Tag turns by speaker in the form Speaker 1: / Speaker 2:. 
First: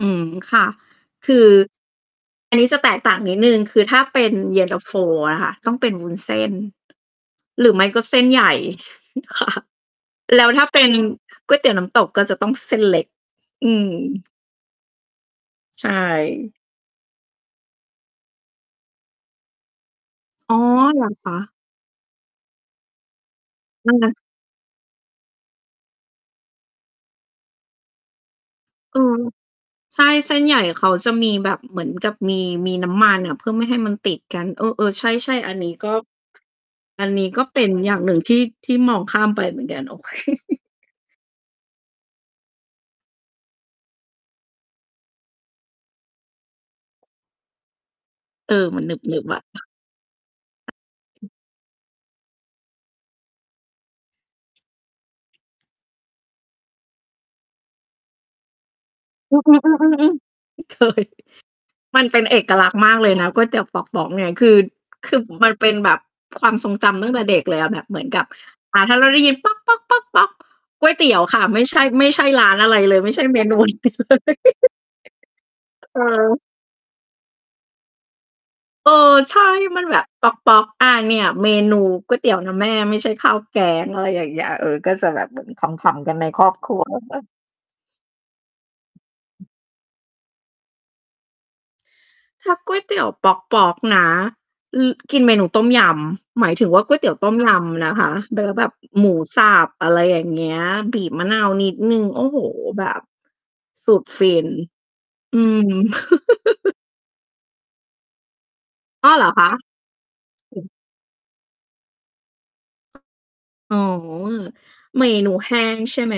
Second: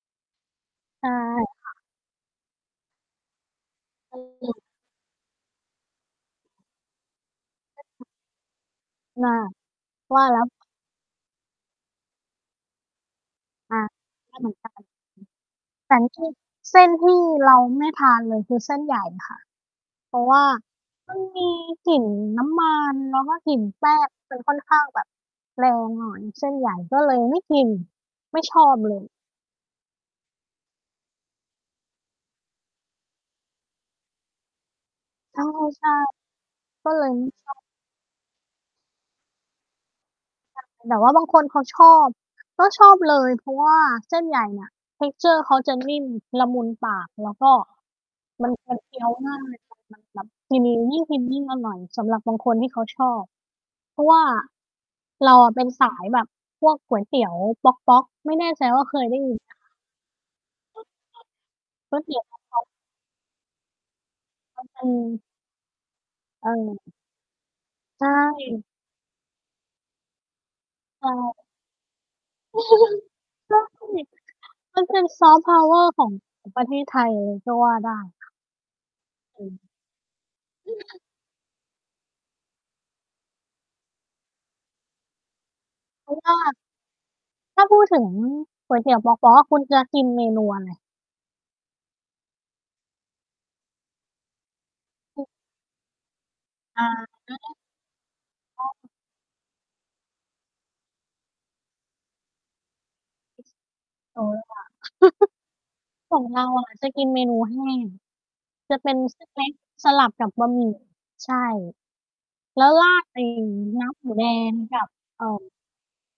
Speaker 1: อืม ค่ะ
Speaker 2: ใช่
Speaker 1: คือ
Speaker 2: ค่ะ
Speaker 1: อันนี้จะแตกต่างนิดหนึ่ง คือถ้า
Speaker 2: อ
Speaker 1: เป็น
Speaker 2: ืม
Speaker 1: เย็นตาโฟอะค่ะ ต้องเป็นวุ้นเส้น หรือไม่ก็เส้นใหญ่
Speaker 2: น่ะ
Speaker 1: ค่ะ
Speaker 2: ว่าแล
Speaker 1: แ
Speaker 2: ้
Speaker 1: ล
Speaker 2: ว
Speaker 1: ้วถ้าเป็นก๋วยเตี๋ยวน้ำตกก็จะต้องเส้นเล็ก อื
Speaker 2: อา
Speaker 1: ม
Speaker 2: ไม่เหมือนกัน ฮึ
Speaker 1: ใช
Speaker 2: แต่ที่
Speaker 1: ่
Speaker 2: เส้นที่เราไม่ทานเลย คือเส้นใหญ่ค่ะ เพราะว่า
Speaker 1: อ๋อ เหรอ
Speaker 2: มัน
Speaker 1: คะ?
Speaker 2: มีกลิ่นน้ำมัน แล้วก็กลิ่นแป้งจะค่อนข้างแบบแรงหน่อย เส้นใหญ่ก็เลยไม่กิน ไม่ชอบเล
Speaker 1: เออ
Speaker 2: ย
Speaker 1: ใช่ เส้นใหญ่เขาจะมีแบบ เหมือนกับมี มีน้ำมันอะ เพื่อไม่ให้มันติดกัน เออ ๆ ใช่ ๆ อันนี้
Speaker 2: ใช
Speaker 1: ก็
Speaker 2: ่ ๆ ก็เล
Speaker 1: อั
Speaker 2: ย
Speaker 1: น
Speaker 2: ไ
Speaker 1: นี
Speaker 2: ม
Speaker 1: ้
Speaker 2: ่
Speaker 1: ก็
Speaker 2: ชอ
Speaker 1: เป
Speaker 2: บ
Speaker 1: ็นอย่างหนึ่งที่ ที่มองข้ามไปเหมือนกัน โอเค
Speaker 2: แต่ว่าบางคนเขาชอบ ก็ชอบเลย เพราะว่าเส้นใหญ่น่ะ texture เขาจะนิ่ม ละมุนปาก แล้วก็ มั
Speaker 1: เอ
Speaker 2: น
Speaker 1: อ
Speaker 2: มั
Speaker 1: ม
Speaker 2: น
Speaker 1: ัน
Speaker 2: เ
Speaker 1: ห
Speaker 2: คี้ยว
Speaker 1: นึบ
Speaker 2: ง
Speaker 1: ๆ
Speaker 2: ่
Speaker 1: อ
Speaker 2: าย
Speaker 1: ะ
Speaker 2: มัน มันแบบ กิน ยิ่งกินยิ่งอร่อยสำหรับบางคนที่เขาชอบ เพราะว่า เราอะเป็นสายแบบพวกก๋วยเตี๋ยวป๊อก ๆ ไม่แน่ใจว่าเคยได้ยิ
Speaker 1: อ
Speaker 2: น
Speaker 1: ื
Speaker 2: ไหมคะ?
Speaker 1: ม ๆ ๆ ๆ ๆ เคย
Speaker 2: ก๋
Speaker 1: ม
Speaker 2: ว
Speaker 1: ั
Speaker 2: ย
Speaker 1: น
Speaker 2: เต
Speaker 1: เ
Speaker 2: ี
Speaker 1: ป
Speaker 2: ๋ย
Speaker 1: ็
Speaker 2: ว
Speaker 1: น
Speaker 2: ป
Speaker 1: เอ
Speaker 2: ๊
Speaker 1: ก
Speaker 2: อ
Speaker 1: ล
Speaker 2: ก ๆ
Speaker 1: ักษณ์มากเลยนะ ก๋วยเตี๋ยว ป๊อก ๆ เนี่ย คือ
Speaker 2: โอเ
Speaker 1: คือ
Speaker 2: ค
Speaker 1: มันเป็นแบบความทรงจ
Speaker 2: เออ
Speaker 1: ำตั้งแต่เด็กเลยอะ แบบเหม
Speaker 2: ใ
Speaker 1: ื
Speaker 2: ช
Speaker 1: อนกับ
Speaker 2: ่
Speaker 1: อา ถ้าเราได้ยินป๊อก ๆ ๆ ๆ ก๋วยเ
Speaker 2: ใ
Speaker 1: ต
Speaker 2: ช
Speaker 1: ี๋ยวค
Speaker 2: ่
Speaker 1: ่ะ ไม่ใช่ ไม่ใช่ร้านอะไรเลย ไม่ใช่เม
Speaker 2: ใ
Speaker 1: น
Speaker 2: ช
Speaker 1: ู
Speaker 2: ่
Speaker 1: อะไรเลย
Speaker 2: มันเป็น soft power
Speaker 1: เอ
Speaker 2: ของ
Speaker 1: อ
Speaker 2: ของประเทศไทยเลย ก็ว่าได้
Speaker 1: เออ ใช่
Speaker 2: จริง
Speaker 1: มันแบบป๊อก ๆ อา เนี่ย เมนูก๋วยเตี๋ยวนะแม่ ไม่ใช่ข้าวแกง อะไรอย่างเงี้ย เออ ก็จะแบบเหมือนขำ ๆ
Speaker 2: เพ
Speaker 1: ก
Speaker 2: ร
Speaker 1: ั
Speaker 2: า
Speaker 1: น
Speaker 2: ะ
Speaker 1: ใน
Speaker 2: ว่
Speaker 1: ครอบ
Speaker 2: า
Speaker 1: ครัว
Speaker 2: ถ้าพูด ถึง ก๋วยเตี๋ยวป๊อก ๆ อะ คุณจะกินเมนูอะไร?
Speaker 1: ถ้าก๋วยเตี๋ยวป๊อก ๆ นะ อือ กินเมนูต้มยำ หมายถึงว
Speaker 2: อ
Speaker 1: ่า
Speaker 2: ๋
Speaker 1: ก๋วยเตี๋ยว
Speaker 2: อ
Speaker 1: ต้มลำนะคะ เนื้อ
Speaker 2: ใ
Speaker 1: แบบ
Speaker 2: ช่
Speaker 1: หมูสับ อะไรอย่างเงี้ย บีบมะนาวนิดหนึ่ง โอ้โฮ! แบบ สุด
Speaker 2: เอ
Speaker 1: ฟ
Speaker 2: อ
Speaker 1: ิน
Speaker 2: ว่ะ
Speaker 1: อืม
Speaker 2: ของเราอะจะกินมนูแห้ง จะเป็น
Speaker 1: อ้อ
Speaker 2: เส
Speaker 1: เหร
Speaker 2: ้
Speaker 1: อ
Speaker 2: น เ
Speaker 1: ค
Speaker 2: ล็
Speaker 1: ะ?
Speaker 2: กสลับกับบะ
Speaker 1: อื
Speaker 2: หมี่
Speaker 1: อ
Speaker 2: ใช่ แล้วราดไอ้
Speaker 1: อ๋อ
Speaker 2: น้ำหมูแดง กับ
Speaker 1: เม
Speaker 2: เอ่
Speaker 1: นู
Speaker 2: อ
Speaker 1: แห้งใช่ ไหม?